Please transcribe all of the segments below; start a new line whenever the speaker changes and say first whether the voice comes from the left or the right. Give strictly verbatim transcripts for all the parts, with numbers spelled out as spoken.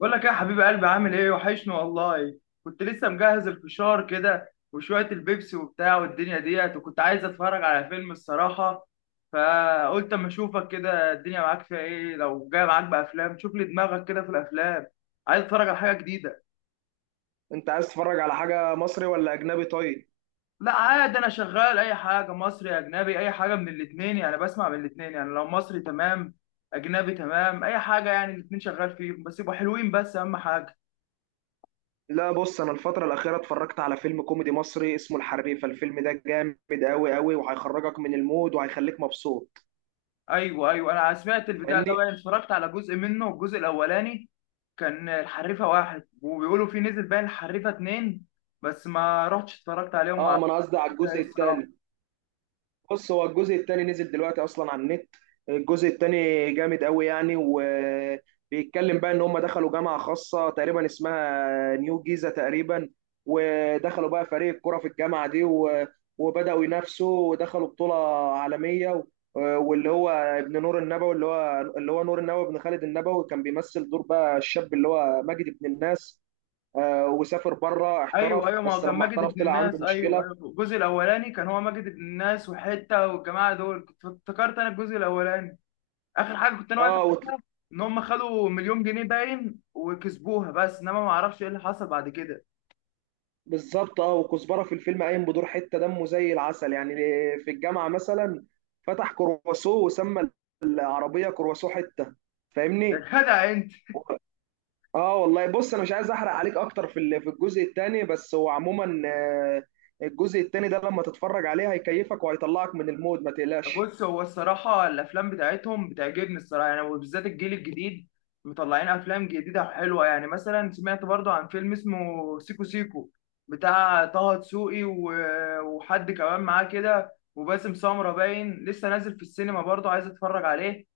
left: بقول لك إيه يا حبيب قلبي، عامل ايه؟ وحشني والله. كنت لسه مجهز الفشار كده وشوية البيبسي وبتاع والدنيا ديت، وكنت عايز اتفرج على فيلم الصراحة. فقلت اما اشوفك كده الدنيا معاك فيها ايه، لو جاي معاك بافلام شوف لي دماغك كده في الافلام. عايز اتفرج على حاجة جديدة.
right: انت عايز تتفرج على حاجة مصري ولا اجنبي؟ طيب.
left: لا عادي، انا شغال اي حاجة مصري اجنبي، اي حاجة من الاتنين، يعني بسمع من الاتنين، يعني لو مصري تمام، اجنبي تمام، اي حاجة يعني الاتنين شغال فيهم بس يبقوا حلوين، بس اهم حاجة.
right: لا، بص، انا الفترة الاخيرة اتفرجت على فيلم كوميدي مصري اسمه الحريفة. الفيلم ده جامد قوي قوي، وهيخرجك من المود وهيخليك مبسوط.
left: ايوه ايوه، انا سمعت البتاع ده
right: فاهمني؟
left: بقى، اتفرجت على جزء منه الجزء الاولاني. كان الحريفه واحد، وبيقولوا في نزل بقى الحريفه اتنين، بس ما رحتش اتفرجت عليهم وما
right: اه، ما
left: عرفتش.
right: انا قصدي على
left: ايه
right: الجزء
left: الصراحه.
right: الثاني. بص، هو الجزء التاني نزل دلوقتي اصلا على النت. الجزء التاني جامد قوي يعني، وبيتكلم بقى ان هم دخلوا جامعة خاصة تقريبا اسمها نيو جيزة تقريبا، ودخلوا بقى فريق كرة في الجامعة دي و- وبدأوا ينافسوا ودخلوا بطولة عالمية و... واللي هو ابن نور النبوي اللي هو اللي هو نور النبوي ابن خالد النبوي، كان بيمثل دور بقى الشاب اللي هو ماجد ابن الناس. آه، وسافر بره
left: ايوه
right: احترف،
left: ايوه، ما هو
right: بس
left: كان
right: لما
left: ماجد
right: احترف
left: ابن
right: طلع عنده
left: الناس، ايوه
right: مشكلة.
left: ايوه الجزء الاولاني كان هو ماجد ابن الناس وحته، والجماعه دول كنت افتكرت انا الجزء الاولاني. اخر حاجه كنت انا واقف على
right: اه،
left: ان هم خدوا مليون جنيه باين وكسبوها، بس انما ما اعرفش ايه اللي حصل بعد كده.
right: بالظبط. اه، وكزبره في الفيلم قايم بدور حته دمه زي العسل يعني، في الجامعه مثلا فتح كرواسو، وسمى العربيه كرواسو حته.
left: يا
right: فاهمني؟
left: جدع.
right: و- اه، والله، بص، انا مش عايز احرق عليك اكتر في ال- في الجزء الثاني، بس هو عموما آه، الجزء الثاني ده لما تتفرج عليه هيكيفك وهيطلعك من المود، ما تقلقش.
left: بص هو الصراحة الأفلام بتاعتهم بتعجبني الصراحة، يعني وبالذات الجيل الجديد مطلعين أفلام جديدة حلوة، يعني مثلا سمعت برضو عن فيلم اسمه سيكو سيكو بتاع طه دسوقي و- وحد كمان معاه كده، وباسم سمرة باين لسه نازل في السينما برضو، عايز أتفرج عليه.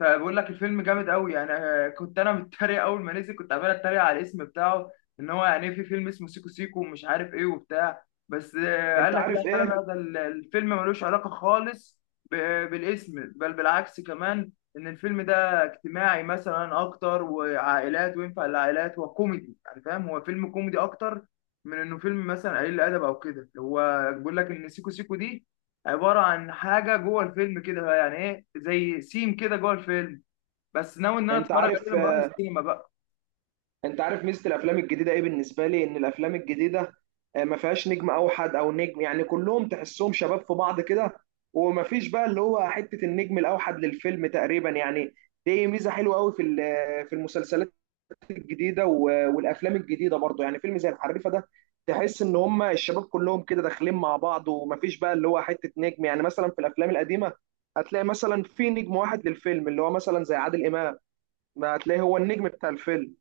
left: فبقول لك الفيلم جامد قوي يعني، آه، كنت انا متريق اول ما نزل، كنت عمال اتريق على الاسم بتاعه، ان هو يعني إيه في فيلم اسمه سيكو سيكو ومش عارف ايه وبتاع، بس آه، قال
right: انت
left: لك
right: عارف
left: لا لا
right: ايه؟
left: لا، ده ال- الفيلم ملوش علاقة خالص ب- بالاسم، بل بالعكس كمان، ان الفيلم ده اجتماعي مثلا اكتر وعائلات وينفع للعائلات وكوميدي يعني، فاهم هو فيلم كوميدي اكتر من انه فيلم مثلا قليل الادب او كده، هو بيقول لك ان سيكو سيكو دي عباره عن حاجه جوه الفيلم كده، يعني ايه زي سيم كده جوه الفيلم، بس ناوي ان انا
right: انت
left: اتفرج
right: عارف
left: عليه لما اروح السينما بقى.
right: انت عارف ميزه الافلام الجديده ايه بالنسبه لي؟ ان الافلام الجديده آه، ما فيهاش نجم اوحد او نجم، يعني كلهم تحسهم شباب في بعض كده، وما فيش بقى اللي هو حته النجم الاوحد للفيلم تقريبا يعني. دي ميزه حلوه قوي في ال- في المسلسلات الجديده و- والافلام الجديده برضه، يعني فيلم زي الحريفه ده، تحس ان هم الشباب كلهم كده داخلين مع بعض، وما فيش بقى اللي هو حته نجم. يعني مثلا في الافلام القديمه هتلاقي مثلا في نجم واحد للفيلم، اللي هو مثلا زي عادل امام، ما هتلاقي هو النجم بتاع الفيلم.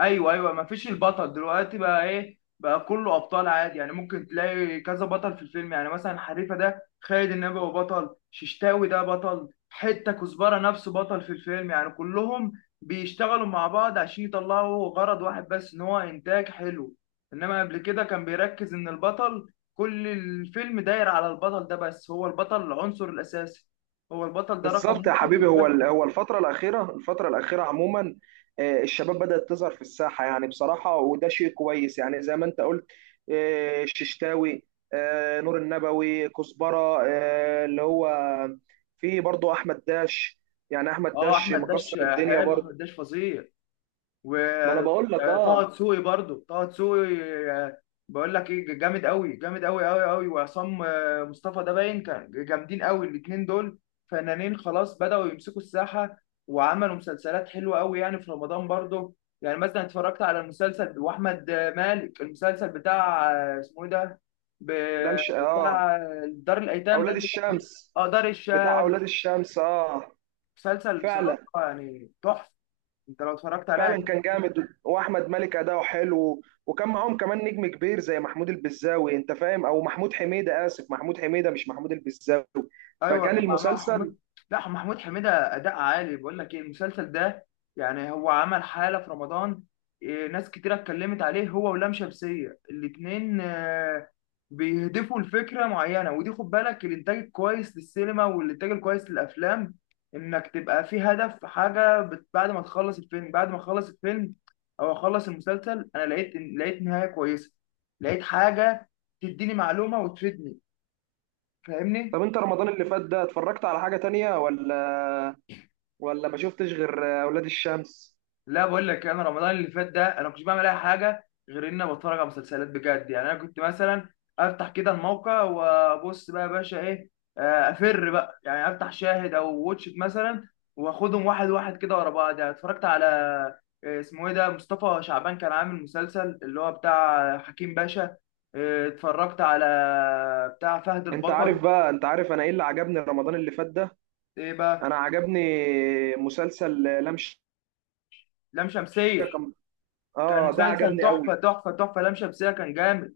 left: ايوه ايوه، ما فيش البطل دلوقتي بقى، ايه بقى كله ابطال عادي، يعني ممكن تلاقي كذا بطل في الفيلم، يعني مثلا حريفه ده خالد النبوي هو بطل، ششتاوي ده بطل حته، كزبره نفسه بطل في الفيلم، يعني كلهم بيشتغلوا مع بعض عشان يطلعوا غرض واحد، بس ان هو انتاج حلو. انما قبل كده كان بيركز ان البطل كل الفيلم داير على البطل ده، بس هو البطل العنصر الاساسي، هو البطل ده رقم
right: بالظبط يا
left: واحد
right: حبيبي. هو
left: والباقي.
right: ال- هو الفترة الأخيرة، الفترة الأخيرة عموما آه، الشباب بدأت تظهر في الساحة يعني بصراحة، وده شيء كويس، يعني زي ما أنت قلت: آه، الششتاوي، آه، نور النبوي، كزبرة، آه، اللي هو في برضه أحمد داش. يعني أحمد
left: اه
right: داش
left: احمد داش.
right: مكسر الدنيا
left: حلو
right: برضه.
left: احمد داش فظيع.
right: ما أنا بقول لك
left: وطه
right: أه.
left: دسوقي برضو طه دسوقي. آه، بقول لك ايه جامد قوي جامد قوي قوي قوي، وعصام آه، مصطفى ده باين كان جامدين قوي الاثنين دول، فنانين خلاص بدأوا يمسكوا الساحة، وعملوا مسلسلات حلوة قوي يعني في رمضان برضو. يعني مثلا اتفرجت على المسلسل واحمد مالك، المسلسل بتاع آه، اسمه ايه ده،
right: لا
left: ب-
right: مش أه
left: بتاع آه، دار الايتام ده
right: أولاد
left: اللي،
right: الشمس.
left: اه دار
right: بتاع
left: الشام.
right: أولاد الشمس أه.
left: مسلسل بصراحة
right: فعلا،
left: يعني تحفة، انت لو اتفرجت عليها.
right: فعلا كان جامد، واحمد مالك اداؤه حلو، وكان معاهم كمان نجم كبير زي محمود البزاوي، انت فاهم، او محمود حميده، اسف، محمود حميده مش محمود البزاوي.
left: ايوه
right: فكان
left: طب مع مع محمود،
right: المسلسل.
left: لا محمود حميده اداء عالي، بقول لك ايه المسلسل ده، يعني هو عمل حاله في رمضان. إيه، ناس كتيره اتكلمت عليه هو ولام شمسيه الاتنين، آه، بيهدفوا لفكره معينه، ودي خد بالك الانتاج الكويس للسينما والانتاج الكويس للافلام، انك تبقى في هدف حاجه بت- بعد ما تخلص الفيلم، بعد ما اخلص الفيلم او اخلص المسلسل انا لقيت لقيت نهايه كويسه، لقيت حاجه تديني معلومه وتفيدني، فاهمني.
right: طب، انت رمضان اللي فات ده اتفرجت على حاجه تانية ولا ولا ما شفتش غير اولاد الشمس؟
left: لا بقول لك انا رمضان اللي فات ده، انا ما كنتش بعمل اي حاجه غير ان أنا بتفرج على مسلسلات بجد، يعني انا كنت مثلا افتح كده الموقع وابص بقى يا باشا ايه، آه، افر بقى يعني افتح شاهد او واتش إت مثلا، واخدهم واحد واحد كده ورا بعض، يعني اتفرجت على آه، اسمه ايه ده، مصطفى شعبان كان عامل مسلسل اللي هو بتاع حكيم باشا، آه، اتفرجت على بتاع فهد
right: انت
left: البطل.
right: عارف بقى انت عارف انا ايه اللي عجبني رمضان اللي فات ده؟
left: ايه بقى؟
right: انا عجبني مسلسل لام شمسية.
left: لام شمسية.
right: كان
left: كان
right: اه ده
left: مسلسل
right: عجبني قوي.
left: تحفة تحفة تحفة، لام شمسية كان جامد.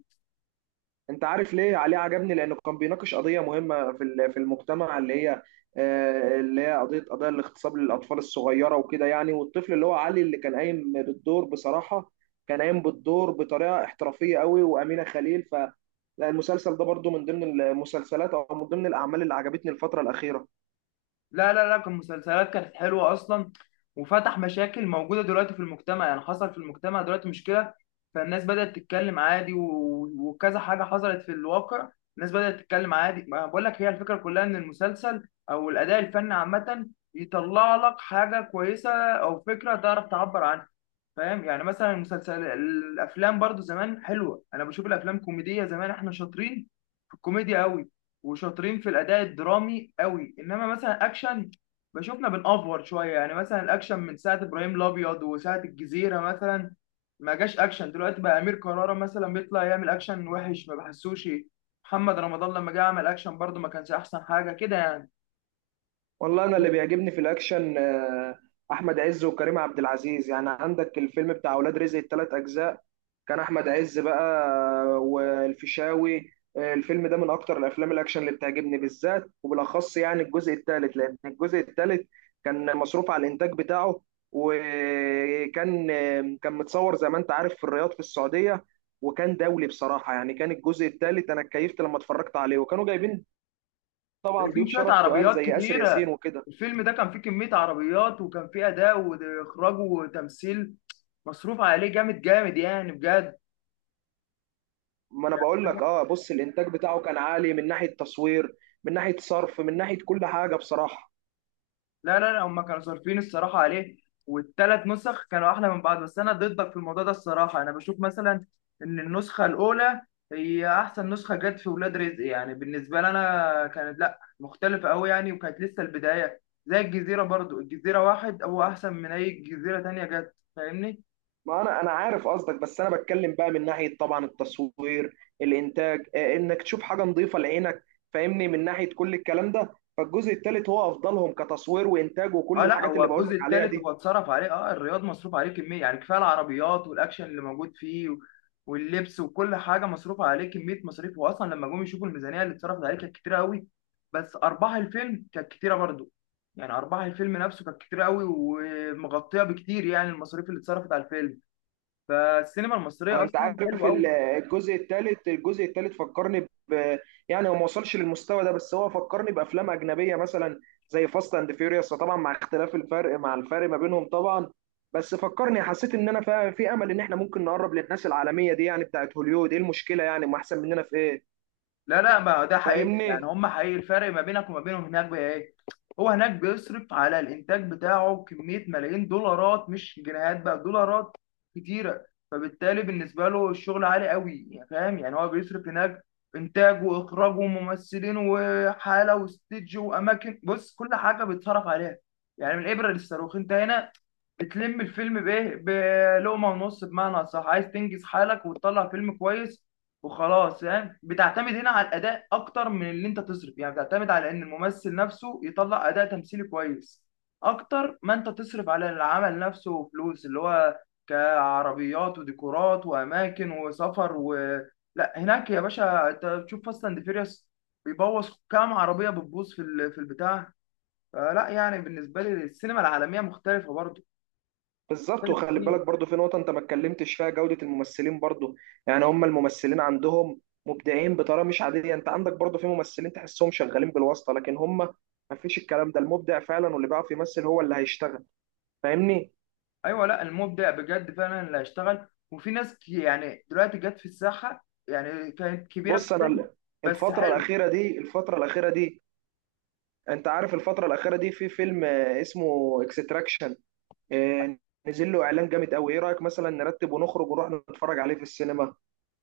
right: انت عارف ليه عليه عجبني؟ لانه كان بيناقش قضيه مهمه في ال- في المجتمع، اللي هي آه، اللي هي قضيه قضايا الاغتصاب للاطفال الصغيره وكده يعني. والطفل اللي هو علي اللي كان قايم بالدور، بصراحه كان قايم بالدور بطريقه احترافيه قوي، وامينه خليل ف لا، المسلسل ده برضو من ضمن المسلسلات، او من ضمن الاعمال اللي عجبتني الفتره الاخيره.
left: لا لا لا كان مسلسلات كانت حلوة أصلا، وفتح مشاكل موجودة دلوقتي في المجتمع، يعني حصل في المجتمع دلوقتي مشكلة، فالناس بدأت تتكلم عادي و- وكذا حاجة حصلت في الواقع، الناس بدأت تتكلم عادي، ما بقول لك هي الفكرة كلها إن المسلسل أو الأداء الفني عامة يطلع لك حاجة كويسة أو فكرة تعرف تعبر عنها، فاهم؟ يعني مثلا المسلسل الافلام برضو زمان حلوه، انا بشوف الافلام كوميديه زمان احنا شاطرين في الكوميديا قوي، وشاطرين في الاداء الدرامي قوي، انما مثلا اكشن بشوفنا بنأفور شويه، يعني مثلا الاكشن من ساعه ابراهيم الابيض وساعه الجزيره مثلا ما جاش اكشن دلوقتي بقى، امير كرارة مثلا بيطلع يعمل اكشن وحش ما بحسوش، محمد رمضان لما جه عمل اكشن برضو ما كانش احسن حاجه كده يعني.
right: والله انا اللي بيعجبني في الاكشن آه، احمد عز وكريم عبد العزيز. يعني عندك الفيلم بتاع اولاد رزق الثلاث اجزاء. كان احمد عز بقى آه، والفيشاوي. آه، الفيلم ده من اكتر الافلام الاكشن اللي بتعجبني بالذات وبالاخص، يعني الجزء الثالث، لان الجزء الثالث كان مصروف على الانتاج بتاعه، وكان آه، كان متصور زي ما انت عارف في الرياض في السعودية، وكان دولي بصراحة. يعني كان الجزء الثالث انا اتكيفت لما اتفرجت عليه، وكانوا جايبين طبعا
left: في
right: ضيوف
left: شويه
right: شرف تقال
left: عربيات
right: زي آسر ياسين
left: كتيره،
right: وكده.
left: الفيلم ده كان فيه كميه عربيات، وكان فيه اداء واخراج وتمثيل مصروف عليه جامد جامد يعني بجد.
right: ما انا
left: يعني
right: بقول لك، اه، بص، الانتاج بتاعه كان عالي من ناحيه تصوير، من ناحيه صرف، من ناحيه كل حاجه بصراحه.
left: لا لا لا، هم كانوا صارفين الصراحه عليه، والثلاث نسخ كانوا احلى من بعض، بس انا ضدك في الموضوع ده الصراحه، انا بشوف مثلا ان النسخه الاولى هي احسن نسخه جت في ولاد رزق، يعني بالنسبه لي انا كانت لا مختلفه قوي يعني، وكانت لسه البدايه، زي الجزيره برضو، الجزيره واحد هو احسن من اي جزيره تانية جت، فاهمني.
right: ما انا انا عارف قصدك، بس انا بتكلم بقى من ناحيه، طبعا، التصوير، الانتاج، آه، انك تشوف حاجه نظيفه لعينك، فاهمني، من ناحيه كل الكلام ده. فالجزء الثالث هو افضلهم كتصوير وانتاج وكل
left: اه لا
right: الحاجات
left: هو
right: اللي بقول
left: الجزء
right: لك عليها
left: الثالث
right: دي.
left: هو اتصرف عليه، اه الرياض مصروف عليه كميه يعني كفايه، العربيات والاكشن اللي موجود فيه و- واللبس وكل حاجه مصروف عليه كميه مصاريف، واصلا لما جم يشوفوا الميزانيه اللي اتصرفت عليه كانت كتيره قوي، بس ارباح الفيلم كانت كتيره برضو، يعني ارباح الفيلم نفسه كانت كتيره قوي ومغطيه بكتير يعني المصاريف اللي اتصرفت على الفيلم، فالسينما
right: آه،
left: المصريه
right: انت
left: اصلا
right: عارف
left: حلوه
right: ال-
left: قوي.
right: الجزء الثالث، الجزء الثالث فكرني ب يعني هو ما وصلش للمستوى ده، بس هو فكرني بافلام اجنبيه مثلا زي فاست اند فيوريوس، طبعا مع اختلاف الفرق، مع الفرق ما بينهم طبعا. بس فكرني، حسيت ان انا فا- في امل ان احنا ممكن نقرب للناس العالميه دي، يعني بتاعت هوليوود. ايه المشكله يعني؟ ما احسن مننا في ايه؟
left: لا لا ما ده حقيقي
right: فاهمني؟
left: يعني، هم حقيقي، الفرق ما بينك وما بينهم هناك بقى ايه، هو هناك بيصرف على الانتاج بتاعه كميه ملايين دولارات مش جنيهات بقى، دولارات كتيره، فبالتالي بالنسبه له الشغل عالي قوي يعني، فاهم يعني هو بيصرف هناك انتاج واخراج وممثلين وحاله واستديو واماكن، بص كل حاجه بيتصرف عليها، يعني من الابره للصاروخ. انت هنا بتلم الفيلم بايه، بلقمه ونص بمعنى صح، عايز تنجز حالك وتطلع فيلم كويس وخلاص، يعني بتعتمد هنا على الاداء اكتر من اللي انت تصرف، يعني بتعتمد على ان الممثل نفسه يطلع اداء تمثيلي كويس اكتر ما انت تصرف على العمل نفسه، وفلوس اللي هو كعربيات وديكورات واماكن وسفر و، لا هناك يا باشا انت بتشوف فاست اند فيريوس بيبوظ كام عربيه، بتبوظ في ال- في البتاع، فلا يعني بالنسبه لي السينما العالميه مختلفه برضه،
right: بالظبط.
left: مختلف
right: وخلي
left: كتير.
right: بالك برضو في نقطة أنت ما اتكلمتش فيها: جودة الممثلين برضو. يعني هم الممثلين عندهم مبدعين بطريقة مش عادية. أنت عندك برضو في ممثلين تحسهم شغالين بالواسطة، لكن هم ما فيش الكلام ده، المبدع فعلا واللي بيعرف يمثل هو اللي هيشتغل. فاهمني؟
left: ايوه لا المبدع بجد فعلا اللي هيشتغل، وفي ناس كي- يعني دلوقتي جت في الساحه يعني كانت كبيره في
right: بص، أنا
left: السن،
right: ال-
left: بس
right: الفترة
left: حلو.
right: الأخيرة دي، الفترة الأخيرة دي أنت عارف، الفترة الأخيرة دي في فيلم آه، اسمه اكستراكشن، نزل له إعلان جامد أوي. إيه رأيك مثلا نرتب ونخرج ونروح نتفرج عليه في السينما؟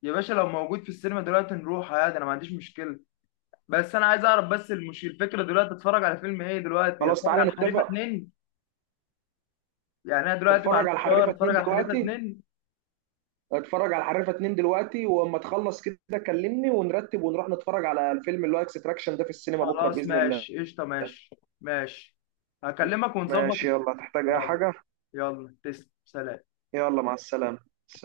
left: يا باشا لو موجود في السينما دلوقتي نروح عادي، انا ما عنديش مشكله، بس انا عايز اعرف، بس المش الفكره دلوقتي اتفرج على فيلم ايه، دلوقتي
right: خلاص،
left: اتفرج
right: تعالى
left: على الحريفه
right: نتفق.
left: اتنين، يعني انا دلوقتي مع
right: اتفرج على
left: الفشار
right: الحريفة
left: اتفرج
right: اتنين
left: على الحريفه
right: دلوقتي
left: اتنين.
right: اتفرج على حريفه اتنين دلوقتي، واما تخلص كده كلمني، ونرتب ونروح نتفرج على الفيلم اللي هو اكستراكشن ده في السينما بكره
left: خلاص
right: باذن الله.
left: ماشي قشطه، ماشي، ماشي، هكلمك ونظبط.
right: ماشي. يلا، تحتاج اي
left: يلا.
right: حاجه؟
left: يلا تسلم، سلام.
right: يلا، مع السلامه.